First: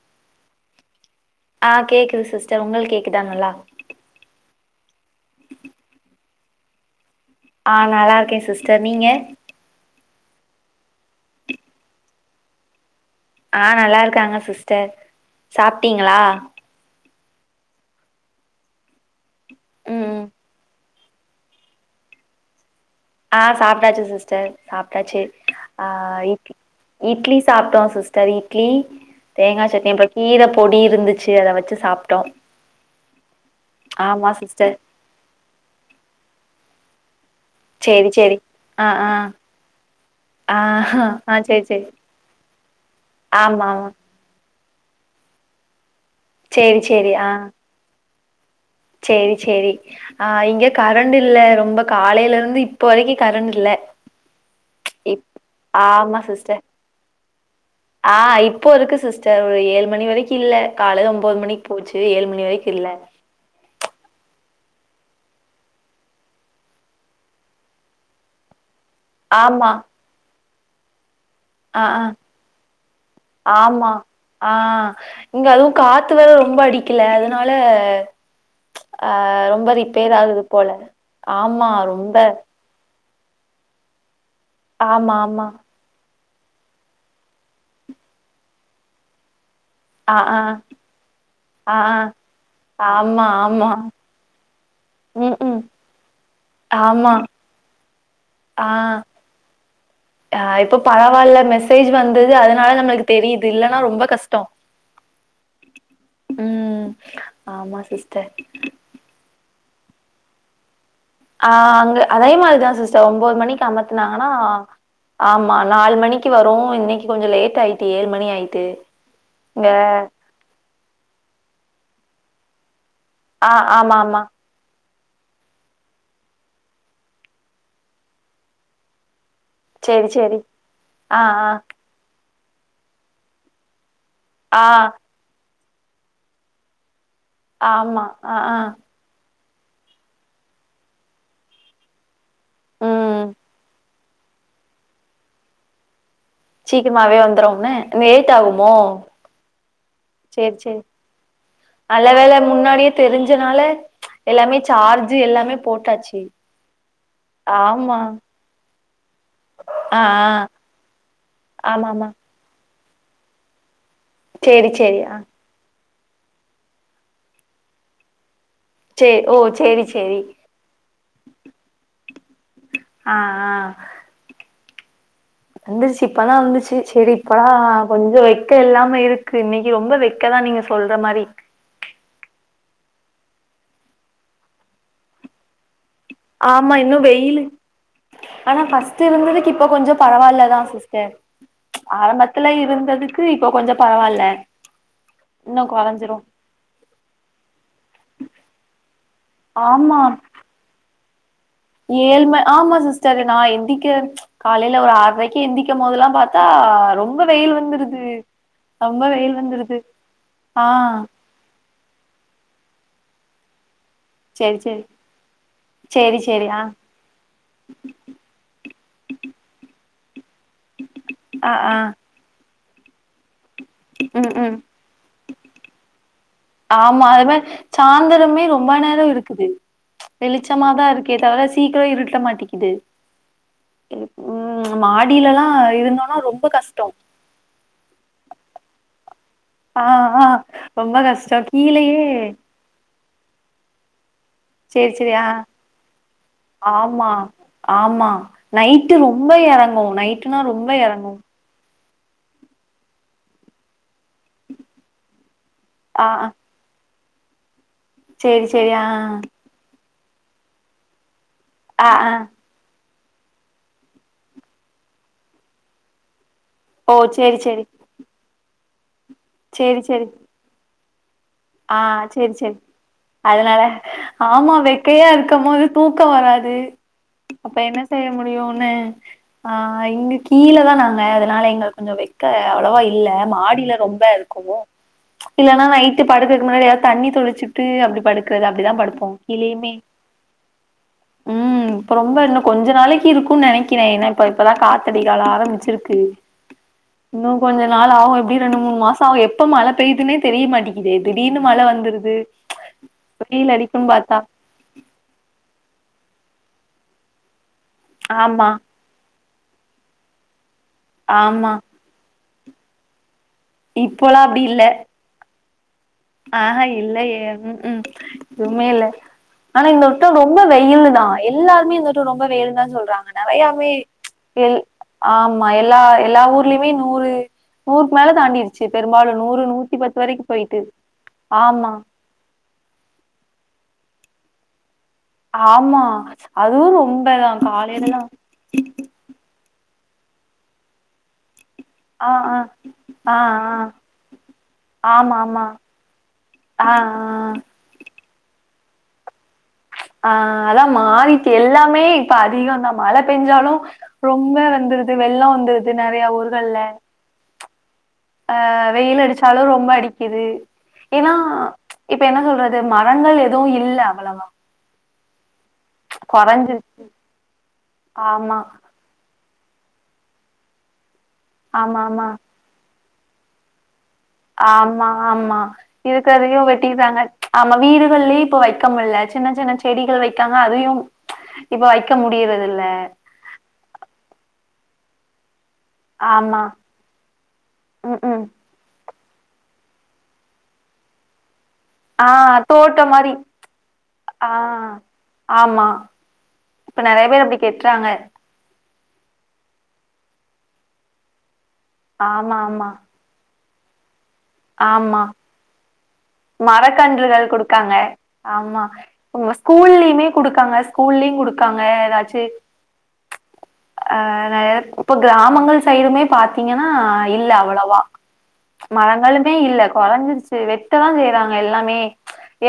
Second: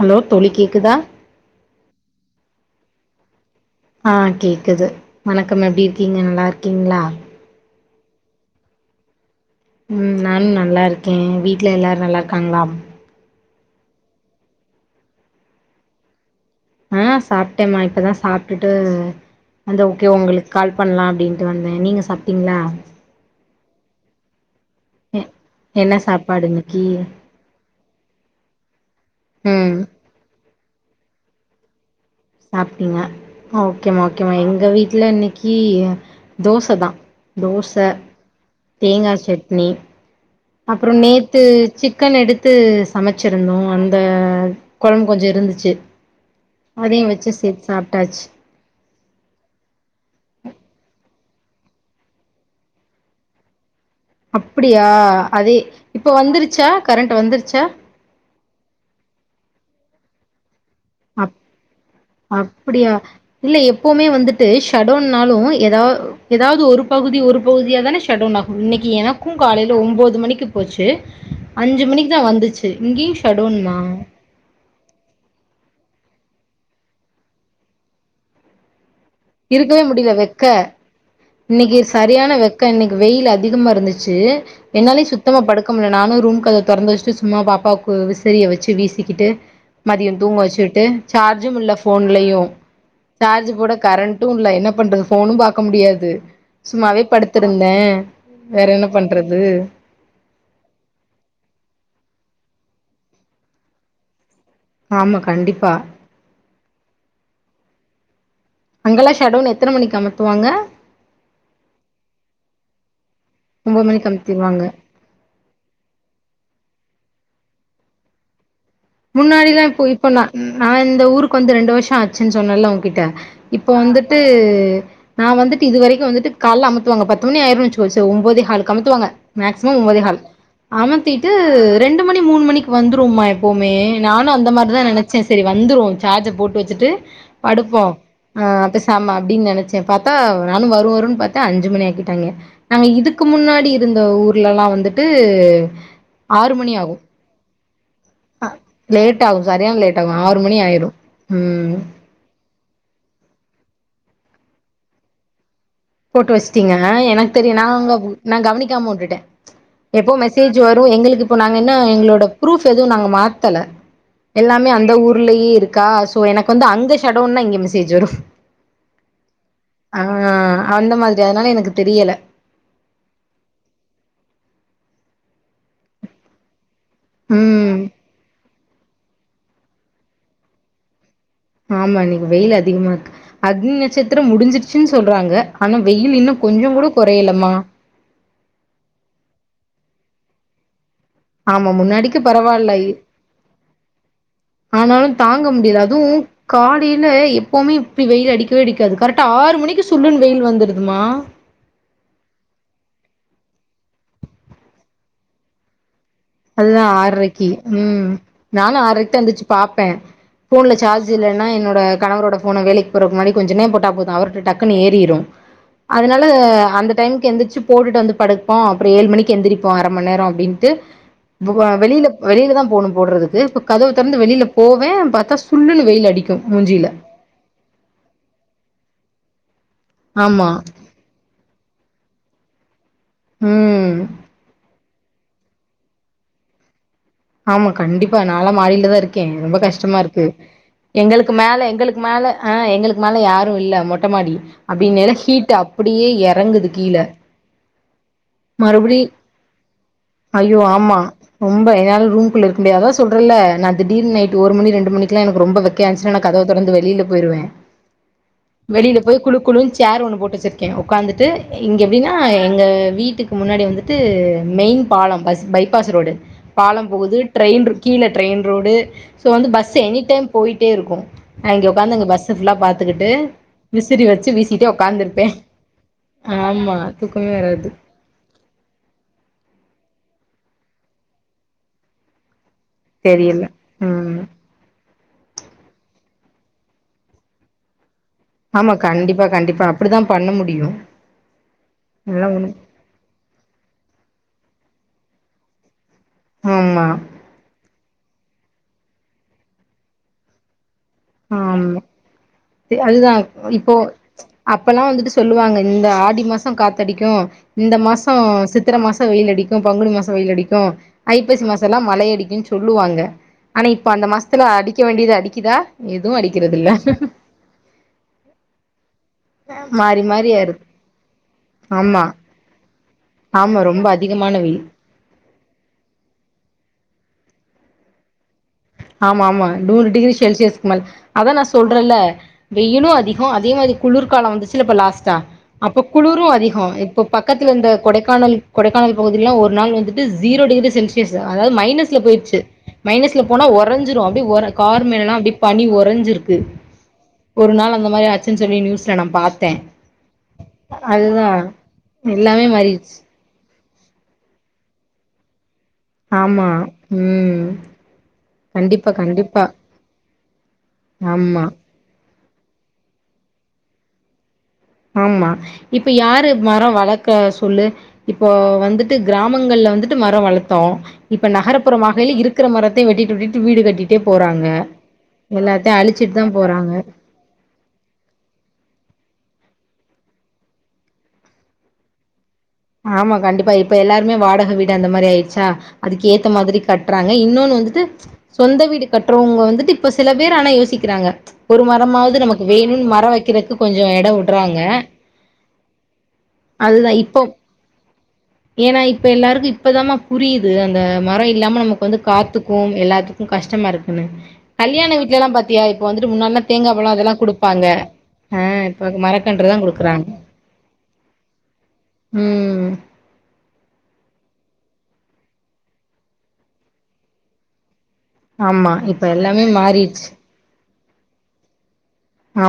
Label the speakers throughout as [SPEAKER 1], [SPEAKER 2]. [SPEAKER 1] Hello தோழி கேக்குதா
[SPEAKER 2] அ கேக்குது சிஸ்டர் உங்களுக்கு கேக்குதா நல்லா
[SPEAKER 1] ஆ கேக்குது வணக்கம் எப்டி இருக்கீங்க நல்லா இருக்கீங்களா
[SPEAKER 2] அ நல்லா இருக்கே சிஸ்டர் நீங்க
[SPEAKER 1] ம் நானு நல்லா இருக்கே வீட்ல எல்லாரு நல்லா இருக்காங்களா
[SPEAKER 2] அ நல்லா இருக்காங்க சிஸ்டர் சாப்ட்டீங்களா
[SPEAKER 1] அ சாப்ட்டேமா இப்பதா சாப்டுட்டு அந்த ஓகே
[SPEAKER 2] ம்
[SPEAKER 1] உங்களுக்கு கால் பண்லா அப்டின்ட்டு வந்தே நீங்க சாப்ட்டீங்க்ளா
[SPEAKER 2] அ சாப்ட்டாச்சு சிஸ்டர்
[SPEAKER 1] எ
[SPEAKER 2] சாப்ட்டாச்சு அ
[SPEAKER 1] என்ன சாப்பாடு
[SPEAKER 2] இட்
[SPEAKER 1] இன்னைக்கி
[SPEAKER 2] இட்லி சாப்ட்டோ சிஸ்டர் இட்லி தேங்கா
[SPEAKER 1] ம்
[SPEAKER 2] சட்னி இந்த கீர பொடி இருந்துச்சு அத வச்சு சாப்
[SPEAKER 1] சாப்ட்டீங்க ஓகேமா
[SPEAKER 2] ஆமா
[SPEAKER 1] ஓகேமா எங்க
[SPEAKER 2] சிஸ்டர்
[SPEAKER 1] வீட்ல இன்னிக்கி தோச தா தோச
[SPEAKER 2] சேரி சேரி ஆ ஆ
[SPEAKER 1] தேங்கா சட்னி
[SPEAKER 2] ஆ
[SPEAKER 1] அப்புறோ
[SPEAKER 2] ஆ
[SPEAKER 1] நேத்து
[SPEAKER 2] சேரி சேரி
[SPEAKER 1] சிக்கன் எடுத்து சமச்சிருந்தோ
[SPEAKER 2] ஆமா ஆமா
[SPEAKER 1] அந்த கொழம்பு கொஞ்சோ இருந்துச்சு
[SPEAKER 2] சேரி
[SPEAKER 1] அதையு
[SPEAKER 2] சேரி ஆ
[SPEAKER 1] வச்சு சேத்து சாப்ட்டாச்
[SPEAKER 2] சேரி சேரி அ இங்க கரண்ட் இல்ல ரொம்ப காலையில இருந்து இப்போ வரைக்கு கரண்ட் இல்ல
[SPEAKER 1] அப்டியா
[SPEAKER 2] இப்
[SPEAKER 1] அதே இப்ப
[SPEAKER 2] ஆமா
[SPEAKER 1] வந்துருச்சா கரண்ட் வந்துருச்
[SPEAKER 2] அ இப்போ இருக்கு சிஸ்டர் ஒரு ஏழு மணி வரைக்கு இல்ல காலைல
[SPEAKER 1] அப்
[SPEAKER 2] ஒம்போது மணிக்கு போச்சு ஏழு மணி வரைக்கு இல்ல
[SPEAKER 1] அப்டியா இல்ல எப்பவுமே வந்துட் டு ஷடோவுன்னாலு எதா எதாவது ஒரு பகுதி ஒரு பகுதியா தான ஷடோவுன் ஆகு இன்னைக் கி எனக்கு காலைல ஒம்போது மணிக்கு போச்சு
[SPEAKER 2] அ
[SPEAKER 1] அஞ்சு
[SPEAKER 2] அ
[SPEAKER 1] மணிக்கு தா வந்துச்சு இங்கேயு ஷடோன்மா
[SPEAKER 2] ஆமா ஆ இங்க அதுவு காத்து வேற ரொம்ப அடிக்குல அதனால ஆ ரொம்ப
[SPEAKER 1] இருக்கவே முடியல
[SPEAKER 2] ரிப்பேர் ஆகுது
[SPEAKER 1] வெக்க
[SPEAKER 2] போல ஆமா
[SPEAKER 1] இன்னைக்கு
[SPEAKER 2] ரொம்ப
[SPEAKER 1] சரியான வெக்க இன்னைக்கு வெயில் அதிகமா இருந்துச்சு என்னாலயே
[SPEAKER 2] ஆமா
[SPEAKER 1] சுத்தமா
[SPEAKER 2] ஆமா
[SPEAKER 1] படுக்க முல நானு ரூம் கதவ தொறந்து வச்சிட்டு சும்மா பாப்பாவுக்கு விசிறிய வெச்சு வீசிக்கிட்டு மதியொ
[SPEAKER 2] ஆ ஆ
[SPEAKER 1] தூங்க வெச்சுட்டு சார்ஜும் இல்ல
[SPEAKER 2] ஆ
[SPEAKER 1] ஃபோன்லயு
[SPEAKER 2] ஆ ஆமா
[SPEAKER 1] சார்ஜ்
[SPEAKER 2] ஆமா
[SPEAKER 1] போட கரண் டுல்ல என்ன பண்றது
[SPEAKER 2] ம்
[SPEAKER 1] ஃபோனு
[SPEAKER 2] ம்
[SPEAKER 1] பாக்க முடியாது சும்மாவே
[SPEAKER 2] ஆமா
[SPEAKER 1] படுத்துருந்தே
[SPEAKER 2] ஆ
[SPEAKER 1] வேற என்ன பண்றது
[SPEAKER 2] ஆ இப்போ பரவால்ல மெசேஜ் வந்தது அதனால நம்மளுக்கு தெரியுது இல்லன்னா ரொம்ப கஷ்
[SPEAKER 1] ஆமா கண்டிப்பா
[SPEAKER 2] ம் ஆமா சிஸ்டர்
[SPEAKER 1] அங்கெல்லா ஷடவுன் எத்தன மணிக்கு அமத்துவாங்க
[SPEAKER 2] ஆ அங்க அதே மாரிதா சிஸ் டர் ஒன்பது மணிக்கு
[SPEAKER 1] ஒம்போது
[SPEAKER 2] அமத்துனாங்கன்னா
[SPEAKER 1] அமத்திருவாங்க
[SPEAKER 2] ஆமா நாலு மணிக்கு வரு இன்னைக் கி கொஞ்ச லேட் ஆயிட்டு ஏழு மணி ஆயிட்டு
[SPEAKER 1] முன்னாடில்லா
[SPEAKER 2] இங்க
[SPEAKER 1] இப்பொ இப்பொ நா நா இந்த ஊருக்கு வந்து ரெண்டு வருஷொ ஆச்சுன்னு சொன்னேல்ல உங் கிட்ட
[SPEAKER 2] ஆ
[SPEAKER 1] இப்ப
[SPEAKER 2] ஆமா
[SPEAKER 1] வந்துட்டு
[SPEAKER 2] ஆமா
[SPEAKER 1] நா வந்துட்டு இது வரைக்கு வந்துட்டு கால அமுத்துவாங்க பத்து மணி ஆயிரு வச்சுக்கோங் சோ ஒன்பதே ஹாலுக்கு அமுத்துவாங்க மேக்சிமம்
[SPEAKER 2] சேரி
[SPEAKER 1] ஒன்பதேஹால்
[SPEAKER 2] சேரி ஆ
[SPEAKER 1] அமுத்திட்டு
[SPEAKER 2] ஆ
[SPEAKER 1] ரெண்டு மணி மூணு மணிக்கு வந்துரும்மா எப்பவுமே நானு அந்த
[SPEAKER 2] ஆ
[SPEAKER 1] மாரிதா நெனச்சே செரி வந்துரு சார்ஜ் போட்டு வெச்சுட்டு படுப்போம் ஆ அப்ப பெசமா அப்படின்னு நினைச் ச பாத்தா நானும் வரும் வரும்ன்னு பார்த்தேன் அஞ்சு மணி ஆக்கிட்டாங்க நாங்க இதுக்கு
[SPEAKER 2] ம்
[SPEAKER 1] முன்னாடி இருந்த ஊர்லல்லா வந்துட்டு ஆறு மணி ஆகு
[SPEAKER 2] சீக்கிரமாவே வந்துரும்ோம்ு லோட் ஆகும்
[SPEAKER 1] லேட் ஆகும் சரியான லேட் ஆகும் ஆறு மணி
[SPEAKER 2] சேரி
[SPEAKER 1] ஆயிரும்
[SPEAKER 2] நல்ல வேலை முன்னாடியே தெரிஞ்சனால எல்லாமே சார்ஜ் எல்லாமே போட்
[SPEAKER 1] போட்டு வச்சுட்டீங்க எனக்கு தெரியு நான் உங்க நான் கவனிக்காம உட்டுட்டே
[SPEAKER 2] ஆ
[SPEAKER 1] எப்போ
[SPEAKER 2] ஆ
[SPEAKER 1] மெசேஜ் வரும் எங்களுக்கு இப்போ நாங்க என்ன
[SPEAKER 2] ஆமா ஆமா
[SPEAKER 1] எங்களோட ப்ரூஃப் எதுவும் நாங்க மாத்தல எல்லாமே
[SPEAKER 2] சேரி
[SPEAKER 1] அந்த
[SPEAKER 2] சேரி ஆ
[SPEAKER 1] ஊர்லயே இருக்கா சோ எனக்கு வந்து அங்க சடவுன்னா இங்க மெசேஜ் வரும்
[SPEAKER 2] சரி ஓ சரி சரி
[SPEAKER 1] அந்த மாதிரி அதனால எனக்கு தெரியல
[SPEAKER 2] ஆ வந்துச்சு இப்பதான் வந்துச்சு சரி இப்பல்லா
[SPEAKER 1] ம்
[SPEAKER 2] கொஞ்சம் வை வெக்க எல்லாம இருக்கு இன்னைக்கு ரொம்ப வெக்கதான் நீங்க சொல்ற மாரி
[SPEAKER 1] ஆமா இன்னைக்கு வெயில் அதிகமா இருக்கு அக்னி நட்சத்திரம் முடிஞ்சிிருச்சுன்னு சொல்றாங்க ஆனா வெயில் இன்னும்
[SPEAKER 2] ஆமா
[SPEAKER 1] கொஞ்சம் கூட
[SPEAKER 2] இன்னு வெயிலு
[SPEAKER 1] குறையலமா
[SPEAKER 2] ஆனா பஃர்ஸ்ட் இருந்ததுக்கு இப்ப கொஞ்சம் பரவால்லதான் சிஸ் டர்
[SPEAKER 1] ஆமா முன்னாடிக்கு
[SPEAKER 2] ஆரம்பத்துல
[SPEAKER 1] பரவால்ல
[SPEAKER 2] இருந்ததுக்கு இப்போ கொஞ்ச பரவால
[SPEAKER 1] ஆனாலும் தாங்க முடியாது அதுவும் காலையில எப்பவுமே இப்படி வெயில் அடிக்கவே அடிக்காது கரெக்ட ஆறு மணிக்கு
[SPEAKER 2] ஆமா
[SPEAKER 1] சுல்லுன்னு வெயில் வந்துருதுமா
[SPEAKER 2] ஏழ்ம ஆமா சிஸ்டர் நான் எந்திக்கன் காலையில ஒரு ஆறரைக்கு எந்திக்கும் போதெல்லாம் பான்
[SPEAKER 1] அதுதான் ஆறரைக்கு ம் நானும்
[SPEAKER 2] ரொம்ப
[SPEAKER 1] ஆறரைக்கு த
[SPEAKER 2] வெயில்
[SPEAKER 1] இருந்தச்சு
[SPEAKER 2] வந்துருது
[SPEAKER 1] பார்ப்பே
[SPEAKER 2] ஆ
[SPEAKER 1] போன்ல சார்ஜ் இல்ன்ன என்னோட கணவரோட போனை வேலைக்கு போற முன்னாடி கொஞ்ச நேர போட்டா போதும் அவர்கிட்ட
[SPEAKER 2] சேரி
[SPEAKER 1] டக்குன்னு
[SPEAKER 2] சேரி
[SPEAKER 1] ஏறிிரும்
[SPEAKER 2] சேரி
[SPEAKER 1] அதனால
[SPEAKER 2] சேரி ஆ
[SPEAKER 1] அந்த டைமுக்கு எந்திரச்சு போட்டுட்டு வந்து படுப்போம் அப்புறம் ஏழு மணிக்கு எந்திரிப்போ அரமணி நேரம் அப்படின்ட்டு
[SPEAKER 2] ஆ ஆ
[SPEAKER 1] வெளியில வெளியில தான் போணும் போடுறதுக்கு இ கதவு திறந்து
[SPEAKER 2] ம்
[SPEAKER 1] வெளியில
[SPEAKER 2] ம்
[SPEAKER 1] போவேன் பாத்தா சுல்லனு வெயில் அடிக்கு மூஞ்சில
[SPEAKER 2] ஆமா அது மா சாயந்திரமே ரொம்ப நேரம் இருக்குது
[SPEAKER 1] ஆமா
[SPEAKER 2] வெளிச்சமாதான் இருக்கே தவிர சீக்கிரம் இருட்ட மாட்டேக்குிது
[SPEAKER 1] ம்
[SPEAKER 2] நம்ம மாடியிலல்லா இருந்தோனா ரொம்ப கஷ்ட
[SPEAKER 1] ஆமா கண்டிப்பா நாலா மாடியிலதா இருக் கே ரொம்ப
[SPEAKER 2] ஆ
[SPEAKER 1] கஷ்டமா
[SPEAKER 2] ஆ
[SPEAKER 1] இருக்கு
[SPEAKER 2] ரொம்ப
[SPEAKER 1] எங்களுக்கு
[SPEAKER 2] கஷ்டோ
[SPEAKER 1] மேல எங்களுக்கு
[SPEAKER 2] கீழயே
[SPEAKER 1] மேல எங்களுக்கு மேல யாரு இல்ல மொட் மொட்ட மாடி
[SPEAKER 2] சேரி சேரி
[SPEAKER 1] அப்டினு
[SPEAKER 2] ஆ
[SPEAKER 1] ஹீட்டு அப்படியே எறங்குது கீழ
[SPEAKER 2] ஆமா ஆமா நைட்டு
[SPEAKER 1] மறுபடி
[SPEAKER 2] ரொம்ப எறங்கு நைட்டுனா ரொம்ப எறங்கு
[SPEAKER 1] யாரு ரூம்க்குள்ள இருக்க முடியாதோ சொல்றேல்ல நா திடீர்னு நைட்டு ஒரு மணி ரெண்டு மணிக்கெல்லா என ரொம்ப
[SPEAKER 2] ஆ
[SPEAKER 1] வெக்கயாஞ்சுனா நா
[SPEAKER 2] ஆ
[SPEAKER 1] கதவ தொறந்து வெளியில போயிருவே
[SPEAKER 2] சேரி சேரி ஆ
[SPEAKER 1] வெளியில போய் குழு குழுன்ச் சேர் ஒண்ணு போட்டு வச்சிருக்கே உக்காந்துட்டு இங்க
[SPEAKER 2] ஆ ஆ
[SPEAKER 1] எப்டின்னா எங்க வீட்டு வீட்டுக்கு முன்னாடி வந்துட்டு மெயின் பாலம் பஸ் பைபாஸ் ரோடு பா
[SPEAKER 2] ஓ
[SPEAKER 1] போது
[SPEAKER 2] சேரி
[SPEAKER 1] ட்ரெயின்
[SPEAKER 2] சேரி
[SPEAKER 1] கீழே ட்ரெயின் ரோடு சோ வந்து பஸ்
[SPEAKER 2] சேரி
[SPEAKER 1] எனி
[SPEAKER 2] சேரி
[SPEAKER 1] டைம் போயிட்டே இருக்கு நா இங்க
[SPEAKER 2] ஆ
[SPEAKER 1] உக்காந்து அங்க
[SPEAKER 2] சேரி
[SPEAKER 1] பஸ்ஸ ஃபுல்லா
[SPEAKER 2] சேரி
[SPEAKER 1] பாத்துக்கிட்டு
[SPEAKER 2] அதனால
[SPEAKER 1] விசிறி வச்சு
[SPEAKER 2] ஆமா
[SPEAKER 1] வீசிட்டே
[SPEAKER 2] வெக்கையா
[SPEAKER 1] உக்காந்துருப்பே
[SPEAKER 2] இருக்கம் போது தூக்க வராது
[SPEAKER 1] ஆமா தூக்கமே
[SPEAKER 2] அது அப்ப
[SPEAKER 1] வராது
[SPEAKER 2] என்ன செய்ய முடியுன்னு ஆ இங்க கீழ தா நாங்க அதனால எங்களுக்கு கொஞ்ச வெக்க அவ்வளவா இல்ல
[SPEAKER 1] தெரியல
[SPEAKER 2] மாடியில ரொம்ப
[SPEAKER 1] ம்
[SPEAKER 2] இருக்கு ச் இல்லன்னா நைட்டு படுக்குற்க்கு முன்னாடி ஏதாவது தண்ணி தொளிச்சுட்டு அப்டி படுக்கறது அப்படிதா
[SPEAKER 1] ஆமா
[SPEAKER 2] படுப்போ
[SPEAKER 1] கண்டிப்பா கண்டிப்பா
[SPEAKER 2] கீழயுமே
[SPEAKER 1] அப்டிதா பண்ண முடியு
[SPEAKER 2] ம் இப்ப ரொம்ப
[SPEAKER 1] அதெல்லா
[SPEAKER 2] இன்னு
[SPEAKER 1] ஒண்ணு
[SPEAKER 2] கொஞ்ச நாளைக்கு இருக்குன்னு நெனைக்கிறே ஏன்னா இப்ப இப்பதா காத்தடிக் கால ஆரம்பிச்சிருக்கு
[SPEAKER 1] ஆமா
[SPEAKER 2] இன்னு கொஞ்ச நாள் ஆகு எப்படியு ரெண்டு மூணு மாச ஆகு எப்ப மழை பெய்யுதுன்னே தெரிய மாட்டிக்குதே திடீர்னு மழை
[SPEAKER 1] ஆமா
[SPEAKER 2] வந்துருது
[SPEAKER 1] அதுதா
[SPEAKER 2] வெயில்
[SPEAKER 1] இப்போ
[SPEAKER 2] அடிக்குன் பாத்தா
[SPEAKER 1] அப்பெல்லா வந்துட்டு சொல்லுவாங்க இந்த ஆடி மாச ம் காத்தடிக்கு இந்த மாச
[SPEAKER 2] ஆமா
[SPEAKER 1] சித்திரை மாச வெயில் அடிக்கு பங்குனி மாச வெயில் அடிக் கு ஐப்பசி
[SPEAKER 2] ஆமா
[SPEAKER 1] மாசல்லா மழை அடிக்குன்னு சொல்லுவாங்க ஆனா இப்ப அந்த மாசத்துல அடிக்க வேண்டியது அடி
[SPEAKER 2] ஆஹ இல்லையே ம் ம் உண்மையே இல்ல ஆனா இந்த
[SPEAKER 1] மாறி
[SPEAKER 2] வட்ட
[SPEAKER 1] மாறி
[SPEAKER 2] ரொம்ப
[SPEAKER 1] ஆயிருது
[SPEAKER 2] வெயில்லு தா எல்லாருமே இந்த
[SPEAKER 1] ஆமா
[SPEAKER 2] வட்ட ரொம்ப வெயில்லுனுதா சொல்றாங்க
[SPEAKER 1] ஆமா
[SPEAKER 2] நெறையாவே
[SPEAKER 1] ரொம்ப அதிகமான
[SPEAKER 2] எல்
[SPEAKER 1] வெயில்
[SPEAKER 2] ஆமா எல்லா எல்லா ஊர்லிமே நூறு நூறுக்கு மேல தாண்டிற்
[SPEAKER 1] ஆமா ஆமா நூறு டிகிரி செல்சியஸ்கு மேல அதா நா
[SPEAKER 2] ஆமா
[SPEAKER 1] சொல்றேல்ல வெயிலு அதிக அதே மாதிரி குளுர்க்கலா வந்துச்சுல்ல இப்ப லாஸ் ட்டா அப்ப
[SPEAKER 2] ஆமா
[SPEAKER 1] குளுரு அதிக
[SPEAKER 2] அதுவு
[SPEAKER 1] இப்ப
[SPEAKER 2] ரொம்பதா
[SPEAKER 1] பக்கத்தில இந்த
[SPEAKER 2] காலைலலா
[SPEAKER 1] கொடைக்கானல் கொடைக்கானல் பகுதில்லா ஒரு நாள் வந்துட் டு ஜீரோ டிகிரி சென்சியஸ் அதாவது மைனஸ்ல
[SPEAKER 2] ஆ ஆ
[SPEAKER 1] போயிருச்சு
[SPEAKER 2] ஆ
[SPEAKER 1] மைனஸ்ல போ போனா
[SPEAKER 2] ஆ
[SPEAKER 1] உறஞ்சிரு அப்டே உற கார் மேல எல்லா
[SPEAKER 2] ஆமா
[SPEAKER 1] அப்டி
[SPEAKER 2] ஆமா
[SPEAKER 1] பனி உறைஞ்சிருக்கு
[SPEAKER 2] ஆ ஆ
[SPEAKER 1] ஒரு நாள் அந்த மாரி ஆச்சுன்னு சொல்லி நியூஸ்ல நா பாத்தே
[SPEAKER 2] ஆ அதா
[SPEAKER 1] அதுதா
[SPEAKER 2] மாறிட்டு எல்லாமே இப்ப
[SPEAKER 1] எல்லாமே
[SPEAKER 2] அதிகந்தா
[SPEAKER 1] மாறிடுச்சு
[SPEAKER 2] மழை பெய்ஞ்சாலு ரொம்ப வந்துருது வெள்ள வந்துருது நிறைய
[SPEAKER 1] ஆமா
[SPEAKER 2] ஊர்கள்ல
[SPEAKER 1] ம்
[SPEAKER 2] அ
[SPEAKER 1] கண்டிப்பா
[SPEAKER 2] வெயில் அடிச்சாலு
[SPEAKER 1] கண்டிப்பா
[SPEAKER 2] ரொம்ப அடிக்கிது ஏன்னா
[SPEAKER 1] ஆமா
[SPEAKER 2] இப் இப்ப என்ன சொல்றது மரங்கள் எதுவு இல்ல அவ்வலாவ
[SPEAKER 1] ஆமா இப்ப யாரு மர வளக்க சொல்லு இப்போ
[SPEAKER 2] ஆமா
[SPEAKER 1] வந்துட்டு கிராம் மங்கள்ல வந்துட்டு மரவளத்தோ இப்ப
[SPEAKER 2] ஆமா ஆமா
[SPEAKER 1] நகர்புறமாகையில இருக்கிற மரத்தையு வெட்டிட்டு வெட்டிட்டு வீடு கட்டிட்டு
[SPEAKER 2] ஆமா ஆமா
[SPEAKER 1] அழிச்சிட்டு தான்
[SPEAKER 2] இருக்கதையு
[SPEAKER 1] போறாங்க.
[SPEAKER 2] வெட்டிற்றாங்க ஆமா வீடுகள்லயு இப்ப வைக்க முடில சின்ன சின்ன செடிகள் வைக்காங்க அதையு இப்ப வைக்க முடியறதில்ல
[SPEAKER 1] ஆமா கண்டிப்பா இப்ப எல்லாருமே வாடக வீடு அந்த மாரி ஆயிடுச்சா அதுக்கு ஏத்த
[SPEAKER 2] ஆமா
[SPEAKER 1] மாதிரி கட்டுறாங்க இன்னொன்னு வந்துட்டு
[SPEAKER 2] ம் ம்
[SPEAKER 1] சொந்த வீடு கட்டுறவங்க வந்துட்டு இப்ப சில பேர் ஆனா யோசிக்கிறாங்க ஒரு
[SPEAKER 2] ஆ
[SPEAKER 1] மரமாவது நமக்கு
[SPEAKER 2] தோட்டோ
[SPEAKER 1] வேணுன்னு மர
[SPEAKER 2] மாரி
[SPEAKER 1] வைக்கிறக்கு கொஞ்ச இட
[SPEAKER 2] ஆ
[SPEAKER 1] விடுறாங்க
[SPEAKER 2] ஆமா இப்ப
[SPEAKER 1] அதுதான்
[SPEAKER 2] நிறைய பேர்
[SPEAKER 1] இப்போ
[SPEAKER 2] அப்படி கெட்றாங்க
[SPEAKER 1] ஏன்னா இப்ப எல்லாருக்கு இப்பதா மா புரிது அந்த மர இல்லாம நமக்கு வந்து
[SPEAKER 2] ஆமா ஆமா
[SPEAKER 1] காத்துக்கும் எல்லாத்துக்கு கஷ்டமா இருக்குன்னு கல்யாண
[SPEAKER 2] ஆமா
[SPEAKER 1] வீடல எல்லாம் பாத்தியா வந்துட்டு முன்னாடிலாம் தேங்கா பழம் அதெல்லாம்
[SPEAKER 2] மரக்கன்றுகள்
[SPEAKER 1] குடுப்பாங்க.
[SPEAKER 2] குடுக்காங்க
[SPEAKER 1] ஆ
[SPEAKER 2] ஆமா
[SPEAKER 1] இப்ப
[SPEAKER 2] நம்ம
[SPEAKER 1] மரக்கன்று தான் குடுக்குறாங்க.
[SPEAKER 2] ஸ்கூல்லியுமே குடுக்காங்க ஸ்கூ ஸ்கூல்லையு குடுக்காங்க ஏதாச்சி
[SPEAKER 1] ம்.
[SPEAKER 2] அ [unintelligible] இப்ப கிராமங்கள் சைடுமே பாத்தீங்கன்னா இல்ல அவ்வளவா
[SPEAKER 1] ஆமா. இப்ப
[SPEAKER 2] மரங்களுமே
[SPEAKER 1] எல்லாமே
[SPEAKER 2] இல்ல
[SPEAKER 1] மாறிருச்சு.
[SPEAKER 2] குறஞ்சிருச்சி வெட் ட செய்யறாங்க எல்லாமே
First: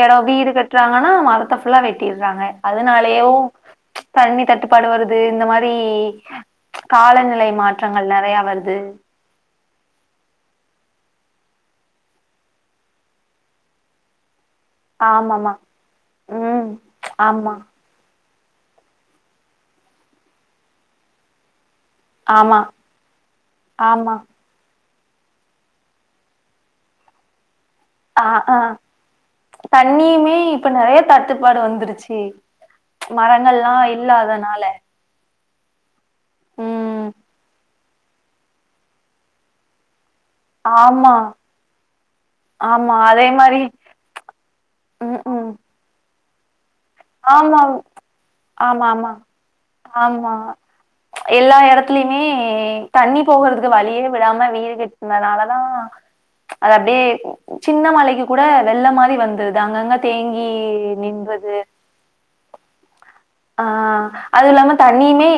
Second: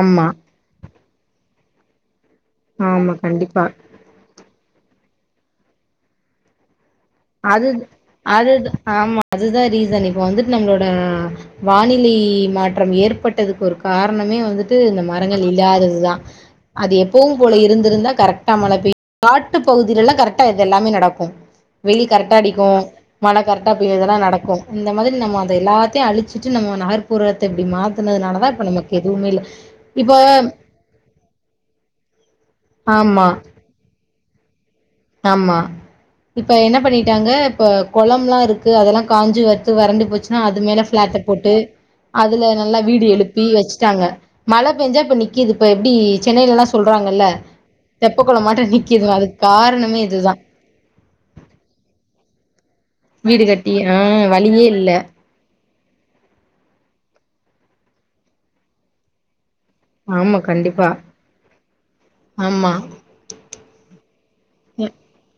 [SPEAKER 2] இடம் வீடு கட்டுறாங்கன்னா மரத்தை புல்லா வெட்டிரு றாங்க
[SPEAKER 1] ஆமா.
[SPEAKER 2] அதனாலேயோ
[SPEAKER 1] கண்டிப்பா.
[SPEAKER 2] தண்ணி தட்டுப்பாடு வருது இந்த மாரி காலநிலை
[SPEAKER 1] அது
[SPEAKER 2] மாற்றங்கள் நிறைய வருது
[SPEAKER 1] ப்ப வந்துட்டு நம்மளோட வானிலை மாற்றம் ஏற்பட்டதுக்கு ஒரு காரணமே வந்துட்டு இந்த மரங்கள்
[SPEAKER 2] ஆமாமா.
[SPEAKER 1] இல்லாததுதான்
[SPEAKER 2] ம்.
[SPEAKER 1] அது எப்பவும்
[SPEAKER 2] ஆமா,
[SPEAKER 1] போல இருந்திருந்தா கரெக்ட் நம்மள வே காட்டு பகுதில எல்லாம் கரெக்டா இது எல்லாமே நடக்கு வெயில் கரெக்டா
[SPEAKER 2] ஆமா,
[SPEAKER 1] அடிக்கும் மழை கரெக்டா
[SPEAKER 2] ஆமா.
[SPEAKER 1] பெயரதெல்லாம் நடக்கு இந்த மாதிரி நம்ம அதை எல்லாத்தையும் அழிச்சிட்டு நம்ம நகர்ப்புறத்தை
[SPEAKER 2] ஆ ஆ
[SPEAKER 1] இப்ப
[SPEAKER 2] தண்ணியுமே இப்ப நிறைய தட்டுப்பாடு வந்துருச்சு
[SPEAKER 1] ஆமா
[SPEAKER 2] மரங்கள் எல்லாம் இல்லாதனால
[SPEAKER 1] ஆமா இப்ப என்ன
[SPEAKER 2] ம்.
[SPEAKER 1] பண்ணிட்டாங்க இப்ப கொலம்லா இருக்கு அதெல்லாம் காஞ்சு வறுத்து வறண்டி போச்சு அது மேல
[SPEAKER 2] ஆமா,
[SPEAKER 1] பிளாட்ட போட்டு அதுல நல்லா
[SPEAKER 2] ஆமா.
[SPEAKER 1] வீடு
[SPEAKER 2] அதே
[SPEAKER 1] எழுப்பி
[SPEAKER 2] மாரி
[SPEAKER 1] வச்சுட்டாங்க மழை பேஞ்சா இப்ப
[SPEAKER 2] ம்ஹ்ம்.
[SPEAKER 1] நிக்குது இப்ப எப்படி சென்னையிலல்லாம் சொல்றாங்கல்ல
[SPEAKER 2] ஆமா.
[SPEAKER 1] தெப்ப குள மாட்ட நிக்கது
[SPEAKER 2] ஆமாமா.
[SPEAKER 1] அதுக்கு காரணமே
[SPEAKER 2] ஆமா.
[SPEAKER 1] இதுதான்
[SPEAKER 2] எல்லா இடத்துலயுமே தண்ணி
[SPEAKER 1] வீடு
[SPEAKER 2] போகறதுக்கு
[SPEAKER 1] கட்டி ஆ
[SPEAKER 2] வழியே விடாம
[SPEAKER 1] வழியே
[SPEAKER 2] வீடு
[SPEAKER 1] இல்ல
[SPEAKER 2] கட்டுனா நாலதா அது அப்படியே சின்ன மலைக்கு கூட வெள்ள மாதிரி வந்து அங்கங்க
[SPEAKER 1] ஆமா
[SPEAKER 2] தேங்கி
[SPEAKER 1] கண்டிப்பா
[SPEAKER 2] நின்றது
[SPEAKER 1] ஆமா
[SPEAKER 2] ஆ அது இல்லாம தண்ணியுமே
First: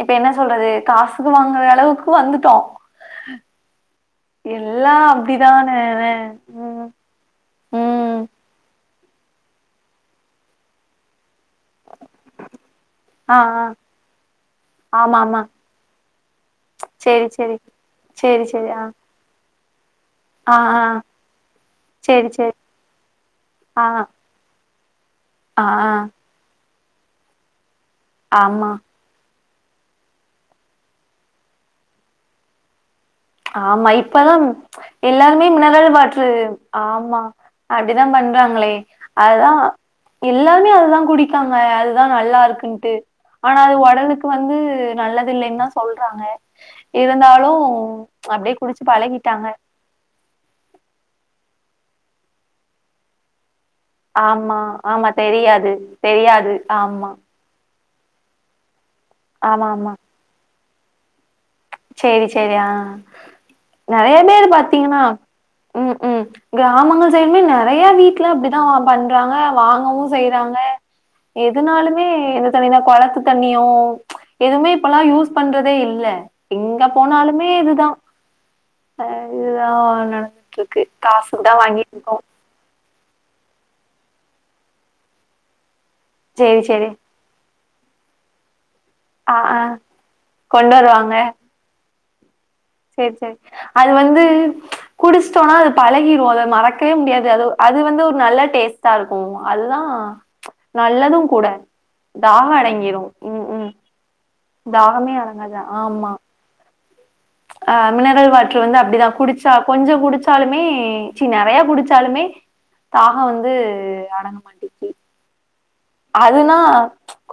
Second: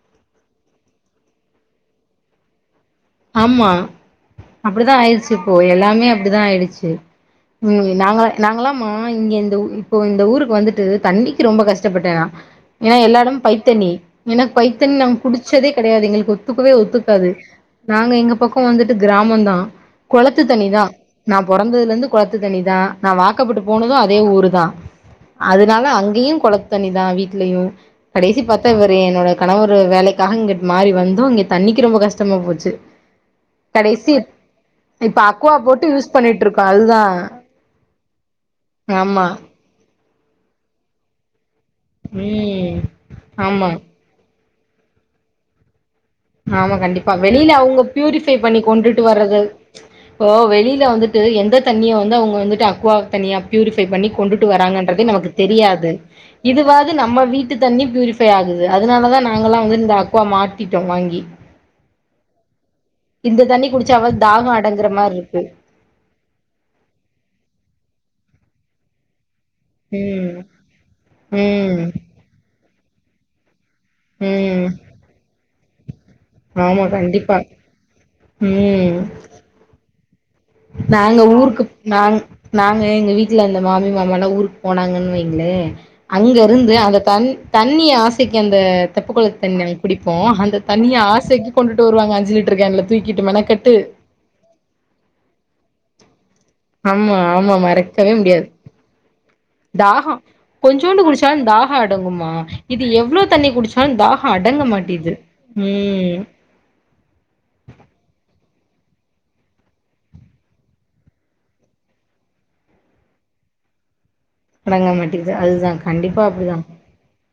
[SPEAKER 2] இப்ப என்ன சொல்றது காசுக்கு வாங்கறளவுக்கு வந்துட்டோ
[SPEAKER 1] ஆமா
[SPEAKER 2] எல்லா
[SPEAKER 1] அப்படித்தா ஆயிடுச்சு இப்போ
[SPEAKER 2] அப்டிதான
[SPEAKER 1] எல்லாமே அப்படிதா
[SPEAKER 2] ம்
[SPEAKER 1] ஆயிடுச்சு ம் நாங்கள நாங்களாமா இங்க இந்த இப்போ இந்த ஊருக்கு வந்துட்டு தண்ணி ரொம்ப கஷ்டபட்டே நா ஏன்னா எல்லா
[SPEAKER 2] ஆ
[SPEAKER 1] எடமு
[SPEAKER 2] ஆ
[SPEAKER 1] பைப்தண்ணி எனக் பைப்தண்ணி நாங்க
[SPEAKER 2] ஆமா ஆமா
[SPEAKER 1] குடுச்சதே கெடையாது எங்களுக்கு ஒத்துக்கவே
[SPEAKER 2] சேரி
[SPEAKER 1] ஒத்துக்காது
[SPEAKER 2] சேரி
[SPEAKER 1] நாங்க எங்க
[SPEAKER 2] சேரி
[SPEAKER 1] பக்கோ
[SPEAKER 2] சேரி ஆ
[SPEAKER 1] வந்துட்டு கிராமோதா குளத்து
[SPEAKER 2] ஆ
[SPEAKER 1] தண்ணி தா
[SPEAKER 2] ஆ
[SPEAKER 1] நா பொறந்ததுல இருந்து
[SPEAKER 2] சேரி
[SPEAKER 1] குளத்து
[SPEAKER 2] சேரி
[SPEAKER 1] தண்ணி தா நா வாக்கப்பட்டு
[SPEAKER 2] ஆ
[SPEAKER 1] போனது அதே ஊரு தா
[SPEAKER 2] ஆ
[SPEAKER 1] அதுனால
[SPEAKER 2] ஆ
[SPEAKER 1] அங்கயு குளத்து தண்ணிதா வீட்லயு கடேசி பாத்தா
[SPEAKER 2] ஆமா
[SPEAKER 1] இவரு என்னோட கணவரு வேலைக்காக இங்குட் மாறி வந்தோ இங்க தண்ணிக்கி ரொம்ப கஷ்டமா போச்சு
[SPEAKER 2] ஆமா
[SPEAKER 1] கடைசி
[SPEAKER 2] இப்பதா
[SPEAKER 1] இப்ப
[SPEAKER 2] எல்லாருமே
[SPEAKER 1] அக்வா போட்டு
[SPEAKER 2] மினரல்
[SPEAKER 1] யூஸ்
[SPEAKER 2] வாட்ரு
[SPEAKER 1] பண்ணிட்டு இருக்கோ அதுதா
[SPEAKER 2] ஆமா அப்டிதா பண் பண்றாங்களே
[SPEAKER 1] ஆமா
[SPEAKER 2] அதுதா எல்லாருமே அதுதா குடிக்காங்க அதுதா நல்லா
[SPEAKER 1] ம்
[SPEAKER 2] இருக்குன்ட்டு ஆனா
[SPEAKER 1] ஆமா
[SPEAKER 2] அது ஒடலுக்கு வந் வந்து நல்லது இல்லைன் தா சொல்றாங்க இருந்தாலு
[SPEAKER 1] பே பண்ணி கொண்டுட்டு வர்றது இப்போ வெளில வந்துட்டு எந்த தண்ணிய வந்து அவுங்க வந்துட்டு அக்குவா தண்ணியா பியூரிஃபை பண்ணி கொண்டுட்டு
[SPEAKER 2] ஆமா
[SPEAKER 1] வராங்கன்றதே
[SPEAKER 2] ஆமா
[SPEAKER 1] நமக்கு தெரியாது
[SPEAKER 2] தெரியாது
[SPEAKER 1] இதுவாது
[SPEAKER 2] ஆமா
[SPEAKER 1] நம்ம வீட்டு தண்ணி பூரிஃபை ஆகுது அதுனாலதா நாங்கல்லா
[SPEAKER 2] ஆமா
[SPEAKER 1] வந்து
[SPEAKER 2] ஆமா
[SPEAKER 1] இந்த அக்குவா மாட்டிட்டோ வாங்கி
[SPEAKER 2] சேரி சேரி ஆ
[SPEAKER 1] இந்த தண்ணி குடிச்சாவது
[SPEAKER 2] நெறைய பேர்
[SPEAKER 1] தாகோ அடங்குற
[SPEAKER 2] பாத்தீங்கன்னா
[SPEAKER 1] மாரி இருக்கு
[SPEAKER 2] ம் ம் கிராமங்கள் சைடுமே நெறையா வீட் ல அப்டிதா பண்றாங்க வாங்கவு
[SPEAKER 1] ம்
[SPEAKER 2] செய்றாங்க
[SPEAKER 1] ம்
[SPEAKER 2] எதுனாலுமே எந்த தண்ணினா கொளத்து தண்ணியு
[SPEAKER 1] ம்
[SPEAKER 2] எதுமே இப்பல்லா யூஸ் பண்றதே இல்ல எங்க
[SPEAKER 1] ஆமா கண்டிப்பா
[SPEAKER 2] போனாலுமே இதுதா
[SPEAKER 1] ம்
[SPEAKER 2] அ இதுதா நடந்துட்டு இருக்கு
[SPEAKER 1] நாங்க
[SPEAKER 2] காசுக்குதா
[SPEAKER 1] ஊருக்கு
[SPEAKER 2] வாங்கிட்டு இருக்கோ
[SPEAKER 1] நாங் நா நாங்க எங்க வீட்ல இருந்த மாமி மாமால்லா ஊருக்கு போனாங்கன் வைங்ளே அங்க
[SPEAKER 2] சேரி
[SPEAKER 1] இருந்து
[SPEAKER 2] சேரி
[SPEAKER 1] அந்த தண் தண்ணிய ஆசைக்கி அந்த
[SPEAKER 2] ஆ
[SPEAKER 1] தெப்பகுளத்து
[SPEAKER 2] ஆ
[SPEAKER 1] தண்ணி [unintelligible] குடிப்போ அந்த
[SPEAKER 2] கொண்டு
[SPEAKER 1] தண்ணிய ஆசைக்கி கொண்டுட்டு வருவாங்க அஞ்சு லிட்
[SPEAKER 2] சரி சரி அது வந்து குடுஸ்டோனா அது பழகிரு அதா
[SPEAKER 1] ஆமா ஆமா மறக்கவே முடியாது
[SPEAKER 2] டேஸ்ட்டா இருக்கு அதுதா
[SPEAKER 1] தாகோ கொஞ்சோண்டு
[SPEAKER 2] நல்லது
[SPEAKER 1] குடுச்சாலு
[SPEAKER 2] கூட
[SPEAKER 1] தாகோ அடங்குமா
[SPEAKER 2] தாகோ
[SPEAKER 1] இது
[SPEAKER 2] அடங்கிரு
[SPEAKER 1] எவ்ளோ
[SPEAKER 2] ம்
[SPEAKER 1] தண்ணி
[SPEAKER 2] ம்
[SPEAKER 1] குடுச்சாலு தாகோ அடங்க
[SPEAKER 2] தாகமே
[SPEAKER 1] மாட்டிது ம்
[SPEAKER 2] ஆ மினரல் வாட்ரு வந்து அப்டிதா குடுச்சா கொஞ்ச குடிச்சாலுமே சி நெறைய குடுச்சாலுமே தாகொ வந்து
[SPEAKER 1] அடங்க மாட்டிகிது அதுதா கண்டிப்பா
[SPEAKER 2] அதுனா
[SPEAKER 1] அப்டிதா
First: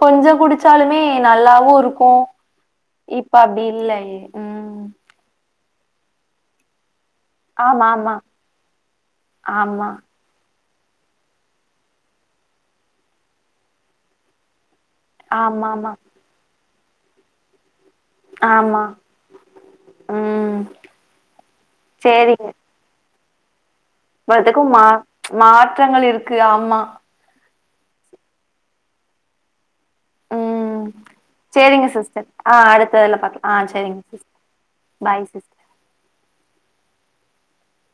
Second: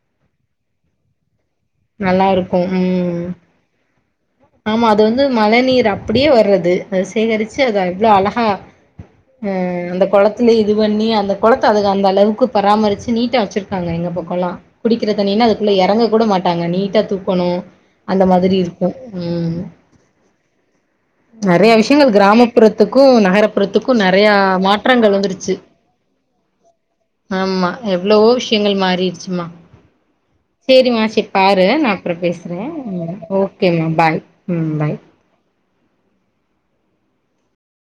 [SPEAKER 2] கொஞ்சொ குடுச்சாலுமே நல்லா வு இருக்கு
[SPEAKER 1] நல்லா இருக்கு ம்
[SPEAKER 2] இப்ப அப்டி இல்லயே ம்
[SPEAKER 1] ஆமா அது வந்து மழ நீர் அப்டியே வர்றது அத சேகரிச்சு அத
[SPEAKER 2] ஆமா
[SPEAKER 1] எவ்ளோ
[SPEAKER 2] ஆமா
[SPEAKER 1] அழகா அ
[SPEAKER 2] ஆமா
[SPEAKER 1] அந்த கொளத்துலயே இது பண்ணி அந்த கொளத்த அதுக அந்த அளவுக்கு பராமருச்சு நீட்டா வச்சுருக்காங்க எங்க பக்கோல்லா குடிக்கிற தண்ணினா அதுக்குள்ள
[SPEAKER 2] ஆமாமா
[SPEAKER 1] எறங்க கூட மாட்டாங்க நீட்டா தூக்கணு அந்த மாதிரி
[SPEAKER 2] ஆமா
[SPEAKER 1] இருக்கு ம்
[SPEAKER 2] ம்
[SPEAKER 1] நெறைய விஷ்யங்கள்
[SPEAKER 2] சேரிங்க
[SPEAKER 1] கிராமப்புறத்துக்கு நகர புறத்துக்கு நெறையா
[SPEAKER 2] இவ்ளதுக்கும் மா
[SPEAKER 1] மாற்றங்கள் வந்துருச்சு
[SPEAKER 2] மாற்றங்கள் இருக்கு ஆமா
[SPEAKER 1] ஆமா எவ்ளவோ விஷ்யங்கள் மாறிருச்சும்மா
[SPEAKER 2] ம்
[SPEAKER 1] சேரிம்மா சேர் பாரு
[SPEAKER 2] சேரிங்க
[SPEAKER 1] நா அப்றொ
[SPEAKER 2] சிஸ்டர்
[SPEAKER 1] பேசுறே
[SPEAKER 2] ஆ
[SPEAKER 1] ம்
[SPEAKER 2] அடுத்ததுல
[SPEAKER 1] ஓ
[SPEAKER 2] பாக்கலாம் ஆ
[SPEAKER 1] கே மா
[SPEAKER 2] சேரிங்க
[SPEAKER 1] பாய்
[SPEAKER 2] சிஸ்டர்
[SPEAKER 1] ம் பாய்